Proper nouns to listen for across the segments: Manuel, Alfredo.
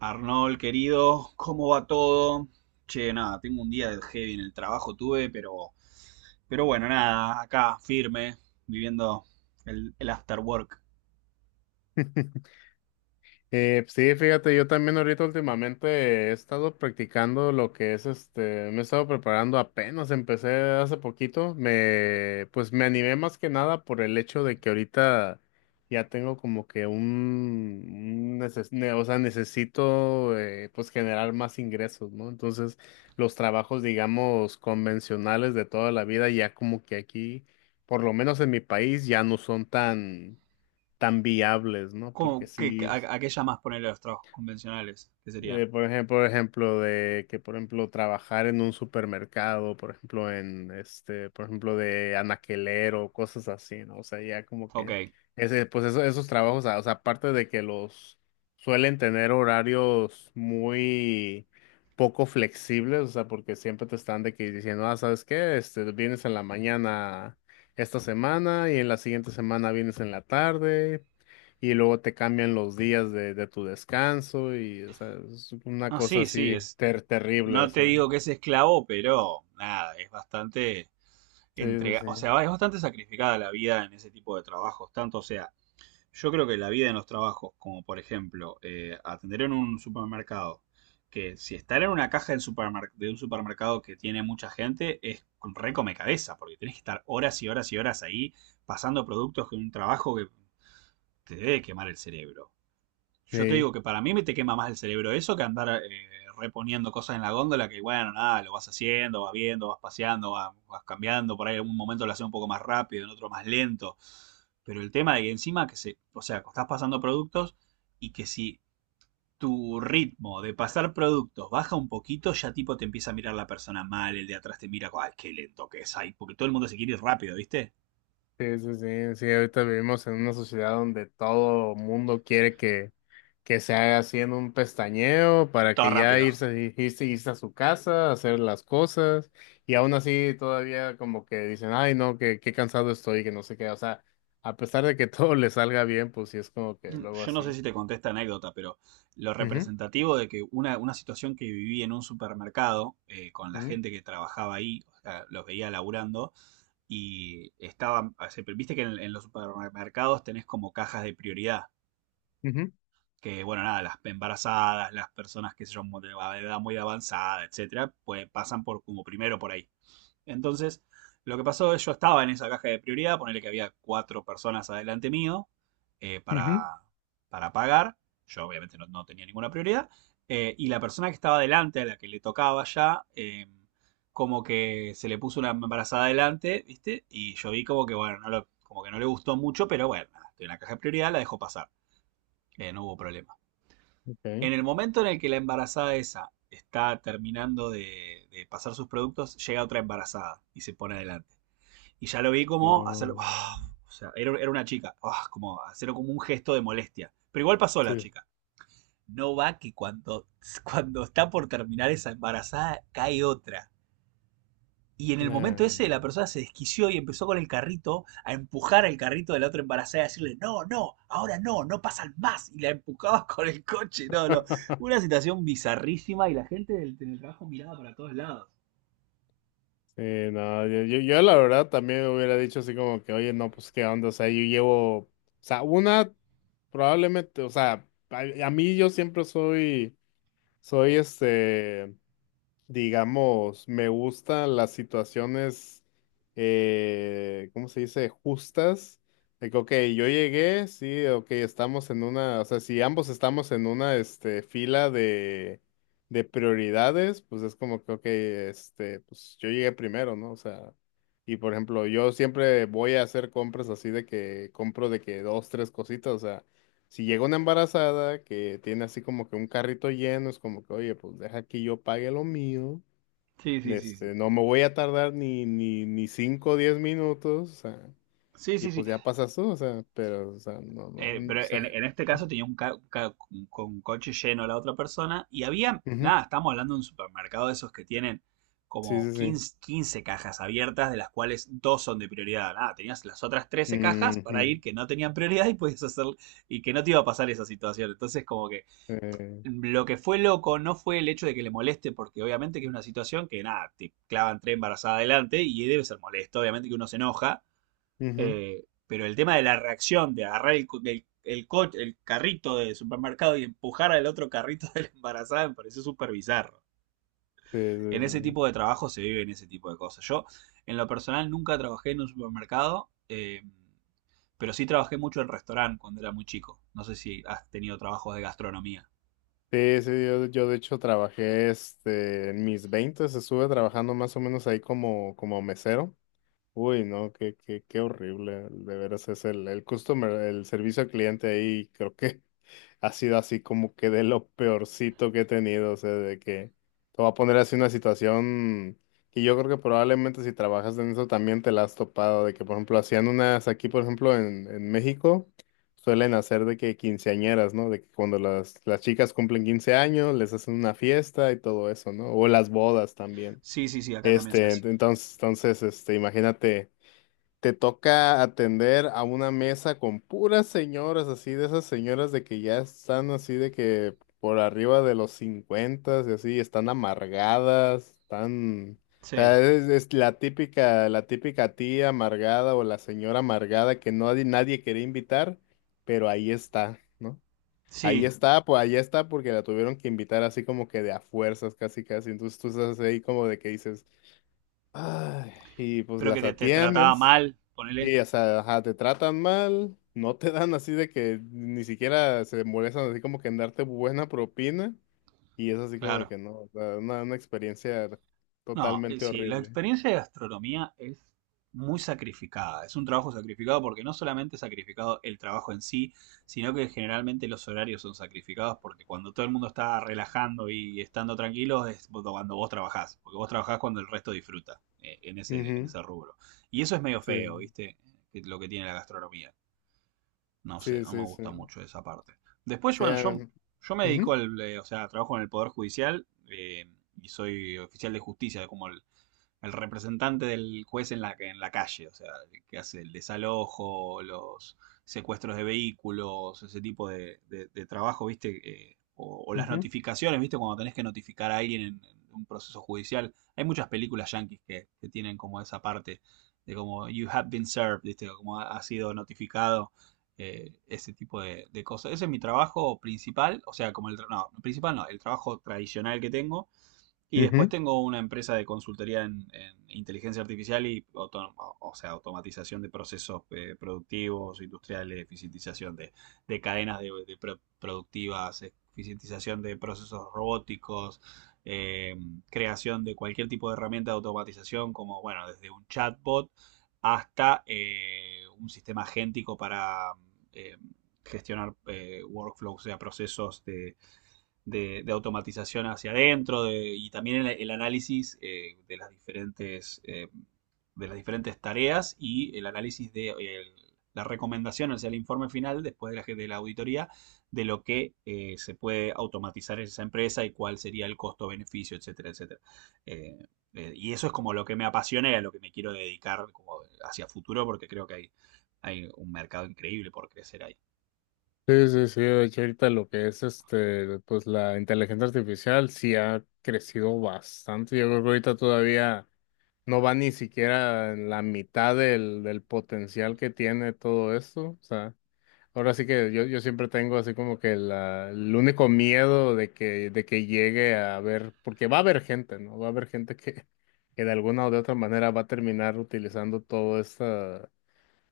Arnold, querido, ¿cómo va todo? Che, nada, tengo un día de heavy en el trabajo, tuve, pero bueno, nada, acá, firme, viviendo el after work. Sí, fíjate, yo también ahorita últimamente he estado practicando lo que es me he estado preparando apenas, empecé hace poquito, pues me animé más que nada por el hecho de que ahorita ya tengo como que un o sea, necesito pues generar más ingresos, ¿no? Entonces, los trabajos, digamos, convencionales de toda la vida ya como que aquí, por lo menos en mi país, ya no son tan viables, ¿no? Porque ¿Cómo, qué, sí, a qué llamas ponerle los trabajos convencionales? ¿Qué serían? Por ejemplo, trabajar en un supermercado, por ejemplo, de anaquelero, cosas así, ¿no? O sea, ya como Ok. que esos trabajos, o sea, aparte de que los suelen tener horarios muy poco flexibles, o sea, porque siempre te están de que diciendo, ah, ¿sabes qué? Este, vienes en la mañana esta semana y en la siguiente semana vienes en la tarde y luego te cambian los días de tu descanso y, o sea, es una No, cosa sí, sí, así es, terrible, o no te sea, digo que es esclavo, pero nada, es bastante sí, sí, entrega, sí, o sea, es bastante sacrificada la vida en ese tipo de trabajos, tanto sea. Yo creo que la vida en los trabajos, como por ejemplo atender en un supermercado, que si estar en una caja de un supermercado que tiene mucha gente es un re come cabeza, porque tenés que estar horas y horas y horas ahí pasando productos que un trabajo que te debe quemar el cerebro. Yo te sí, digo que para mí me te quema más el cerebro eso que andar reponiendo cosas en la góndola que, bueno, nada, lo vas haciendo, vas viendo, vas paseando, vas cambiando, por ahí en algún momento lo haces un poco más rápido, en otro más lento. Pero el tema de que encima que se, o sea, que estás pasando productos y que si tu ritmo de pasar productos baja un poquito, ya tipo te empieza a mirar la persona mal, el de atrás te mira, ay, qué lento que es ahí, porque todo el mundo se quiere ir rápido, ¿viste? sí, sí, sí, sí, ahorita vivimos en una sociedad donde todo mundo quiere que se haga así en un pestañeo para Todo que ya rápido. Irse a su casa, hacer las cosas y aún así todavía como que dicen, ay, no, que qué cansado estoy, que no sé qué, o sea, a pesar de que todo le salga bien, pues sí es como que luego Yo no sé así. si te conté esta anécdota, pero lo Ujú, representativo de que una situación que viví en un supermercado con la gente que trabajaba ahí, o sea, los veía laburando, y estaban, o sea, viste que en los supermercados tenés como cajas de prioridad, ujú, ujú, que bueno, nada, las embarazadas, las personas que son de edad muy avanzada, etcétera, pues pasan por como primero por ahí. Entonces, lo que pasó es yo estaba en esa caja de prioridad, ponerle que había cuatro personas adelante mío eh, ujú. para, para pagar. Yo obviamente no, no tenía ninguna prioridad. Y la persona que estaba adelante, a la que le tocaba ya, como que se le puso una embarazada adelante, ¿viste? Y yo vi como que, bueno, como que no le gustó mucho, pero bueno, nada, estoy en la caja de prioridad, la dejó pasar. No hubo problema. En Ok. el momento en el que la embarazada esa está terminando de pasar sus productos, llega otra embarazada y se pone adelante. Y ya lo vi como hacerlo. Oh, "Ah", o sea, era, era una chica. "Ah", como hacerlo como un gesto de molestia. Pero igual pasó la sí. chica. No va que cuando está por terminar esa embarazada cae otra. Y en el momento ese Nah. la persona se desquició y empezó con el carrito a empujar el carrito de la otra embarazada y a decirle, no, no, ahora no, no pasan más. Y la empujabas con el coche. No, no. Una situación bizarrísima y la gente del teletrabajo miraba para todos lados. Sí, no, yo la verdad también hubiera dicho así como que, oye, no, pues qué onda, o sea, yo llevo, o sea, una probablemente, o sea, a mí yo siempre soy digamos, me gustan las situaciones, ¿cómo se dice? Justas. De que, ok, yo llegué, sí, ok, estamos en una, o sea, si ambos estamos en una, este, fila de prioridades, pues es como que, ok, este, pues yo llegué primero, ¿no? O sea, y por ejemplo, yo siempre voy a hacer compras así de que compro de que dos, tres cositas, o sea. Si llega una embarazada que tiene así como que un carrito lleno, es como que, oye, pues deja que yo pague lo mío. Sí, sí, sí, sí. Este, no me voy a tardar ni cinco o diez minutos, o sea, Sí, y sí, sí. pues ya pasas tú, o sea, pero, o sea, no, no, eh, mm, pero o en, sea, en este caso tenía un, ca- ca- un- con un coche lleno la otra persona y había, ujú, nada, estamos hablando de un supermercado de esos que tienen sí, como sí, sí. 15 15 cajas abiertas, de las cuales dos son de prioridad. Nada, tenías las otras 13 cajas para Ujú, ir que no tenían prioridad y podías hacer y que no te iba a pasar esa situación. Entonces, como que eh, lo que fue loco no fue el hecho de que le moleste, porque obviamente que es una situación que nada, te clavan tres embarazadas adelante y debe ser molesto, obviamente que uno se enoja. ujú, Pero el tema de la reacción, de agarrar el carrito del supermercado y empujar al otro carrito de la embarazada me pareció súper bizarro. sí, sí, En ese sí. tipo de trabajo se viven ese tipo de cosas. Yo, en lo personal, nunca trabajé en un supermercado, pero sí trabajé mucho en restaurante cuando era muy chico. No sé si has tenido trabajos de gastronomía. Sí, sí, yo de hecho trabajé, este, en mis 20, estuve trabajando más o menos ahí como mesero. Uy, no, qué horrible, de veras es el customer, el servicio al cliente ahí, creo que ha sido así como que de lo peorcito que he tenido, o sea, de que te va a poner así una situación que yo creo que probablemente si trabajas en eso también te la has topado, de que por ejemplo hacían unas aquí, por ejemplo, en México, suelen hacer de que quinceañeras, ¿no? De que cuando las chicas cumplen 15 años, les hacen una fiesta y todo eso, ¿no? O las bodas también. Sí, sí, sí, acá también se Este, hace. Imagínate te toca atender a una mesa con puras señoras, así de esas señoras de que ya están así de que por arriba de los 50 y así, están amargadas, están... O Sí, sea, es la típica tía amargada o la señora amargada que nadie, nadie quería invitar, pero ahí está, ¿no? Ahí sí, está, pues ahí está porque la tuvieron que invitar así como que de a fuerzas, casi casi. Entonces tú estás ahí como de que dices, ay, y pues pero que las te trataba atiendes. mal, ponele. Sí, o sea, ajá, te tratan mal, no te dan así de que ni siquiera se molestan así como que en darte buena propina y es así como de Claro. que no, o sea, una experiencia No, totalmente sí, la horrible. experiencia de gastronomía es muy sacrificada, es un trabajo sacrificado porque no solamente es sacrificado el trabajo en sí, sino que generalmente los horarios son sacrificados porque cuando todo el mundo está relajando y estando tranquilos es cuando vos trabajás, porque vos trabajás cuando el resto disfruta eh, en ese, en Ujú, ese rubro. Y eso es medio feo, sí, ¿viste? Es lo que tiene la gastronomía. No sé, sí, no me sí, sí. gusta mucho esa parte. Después, Sí, bueno, a yo, mí, yo me dedico ujú, al, o sea, trabajo en el Poder Judicial y soy oficial de justicia como el representante del juez en la calle, o sea, que hace el desalojo, los secuestros de vehículos, ese tipo de trabajo, ¿viste? Las ujú, notificaciones, ¿viste? Cuando tenés que notificar a alguien en un proceso judicial. Hay muchas películas yanquis tienen como esa parte de como you have been served, ¿viste? Como ha sido notificado. Ese tipo de cosas. Ese es mi trabajo principal, o sea, como el, principal no, el trabajo tradicional que tengo, y después ujú. tengo una empresa de consultoría en inteligencia artificial y o sea, automatización de procesos productivos, industriales, eficientización de cadenas de productivas, eficientización de procesos robóticos, eh, creación de cualquier tipo de herramienta de automatización, como bueno, desde un chatbot hasta un sistema agéntico para eh, gestionar workflows, o sea, procesos de automatización hacia adentro de, y también el análisis de las diferentes, de las diferentes tareas y el análisis de el, la recomendación, o sea, el informe final después de la auditoría de lo que se puede automatizar en esa empresa y cuál sería el costo-beneficio, etcétera, etcétera. Eh, y eso es como lo que me apasiona y a lo que me quiero dedicar como hacia futuro porque creo que hay un mercado increíble por crecer ahí. Sí, sí, sí, de hecho ahorita lo que es este, pues la inteligencia artificial sí ha crecido bastante. Yo creo que ahorita todavía no va ni siquiera en la mitad del potencial que tiene todo esto. O sea, ahora sí que yo siempre tengo así como que el único miedo de que llegue a haber, porque va a haber gente, ¿no? Va a haber gente que de alguna o de otra manera va a terminar utilizando toda esta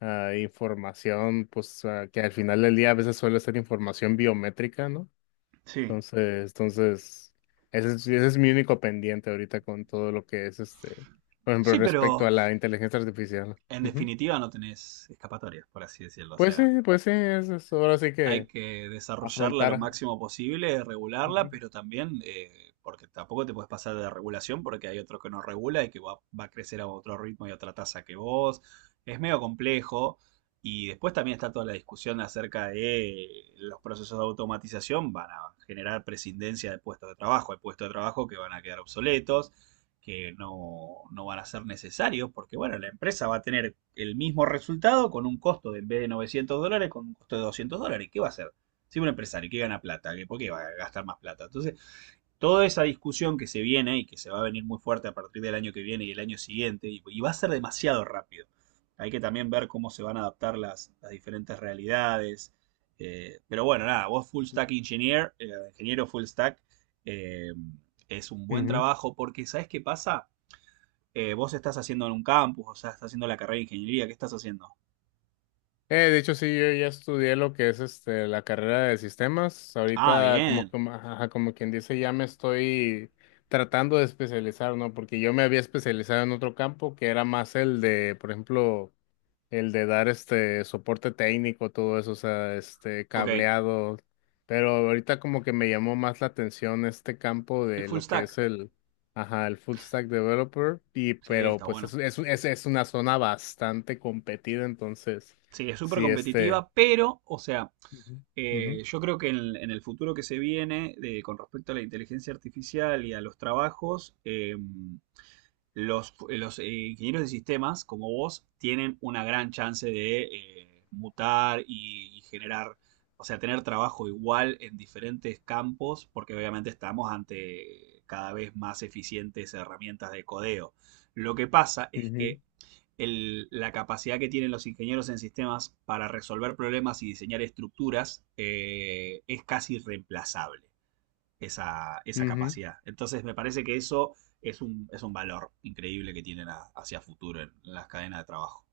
información, pues ah, que al final del día a veces suele ser información biométrica, ¿no? Sí. Entonces, ese es mi único pendiente ahorita con todo lo que es este, por ejemplo, Sí, respecto pero a la inteligencia artificial. en Ujú. definitiva no tenés escapatorias, por así decirlo. O sea, Pues sí, eso es ahora sí hay que que desarrollarla lo afrontar. máximo posible, regularla, Ujú. pero también, porque tampoco te puedes pasar de regulación porque hay otro que no regula y que va a crecer a otro ritmo y a otra tasa que vos. Es medio complejo. Y después también está toda la discusión acerca de los procesos de automatización van a generar prescindencia de puestos de trabajo. Hay puestos de trabajo que van a quedar obsoletos que no, no, van a ser necesarios, porque bueno, la empresa va a tener el mismo resultado con un costo de, en vez de $900, con un costo de $200. ¿Qué va a hacer? Si un empresario que gana plata, ¿por qué va a gastar más plata? Entonces, toda esa discusión que se viene y que se va a venir muy fuerte a partir del año que viene y el año siguiente, y va a ser demasiado rápido. Hay que también ver cómo se van a adaptar las diferentes realidades. Pero bueno, nada, vos full stack engineer, ingeniero full stack, eh, es un buen Ujú. trabajo porque ¿sabes qué pasa? Vos estás haciendo en un campus, o sea, estás haciendo la carrera de ingeniería, ¿qué estás haciendo? De hecho, sí, yo ya estudié lo que es este, la carrera de sistemas. Ah, Ahorita, bien, ajá, como quien dice, ya me estoy tratando de especializar, ¿no? Porque yo me había especializado en otro campo que era más el de, por ejemplo, el de dar este soporte técnico, todo eso, o sea, este ok, cableado. Pero ahorita como que me llamó más la atención este campo el de full lo que stack, es ajá, el full stack developer. Y sí, pero está pues bueno. Es una zona bastante competida, entonces, Sí, es súper sí, este. competitiva, pero, o sea, Ujú, yo creo que en el futuro que se viene, con respecto a la inteligencia artificial y a los trabajos, los, los, eh, ingenieros de sistemas, como vos, tienen una gran chance de mutar y generar, o sea, tener trabajo igual en diferentes campos, porque obviamente estamos ante cada vez más eficientes herramientas de codeo. Lo que pasa ujú, es ujú, que la capacidad que tienen los ingenieros en sistemas para resolver problemas y diseñar estructuras es casi reemplazable esa ujú. capacidad. Entonces me parece que eso es un valor increíble que tienen hacia futuro en las cadenas de trabajo.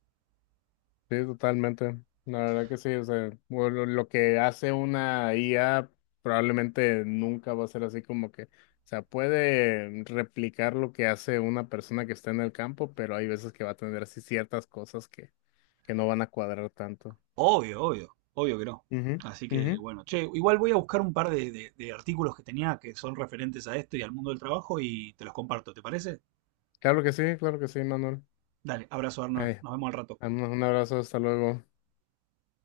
Sí, totalmente. La verdad que sí, o sea, bueno, lo que hace una IA probablemente nunca va a ser así como que, o sea, puede replicar lo que hace una persona que está en el campo, pero hay veces que va a tener así ciertas cosas que no van a cuadrar tanto. Obvio, obvio, obvio que no. Ujú, Así que ujú. bueno, che, igual voy a buscar un par de artículos que tenía que son referentes a esto y al mundo del trabajo y te los comparto, ¿te parece? Claro que sí, Manuel. Dale, abrazo Arnold, Ay, nos vemos al rato. Un abrazo, hasta luego.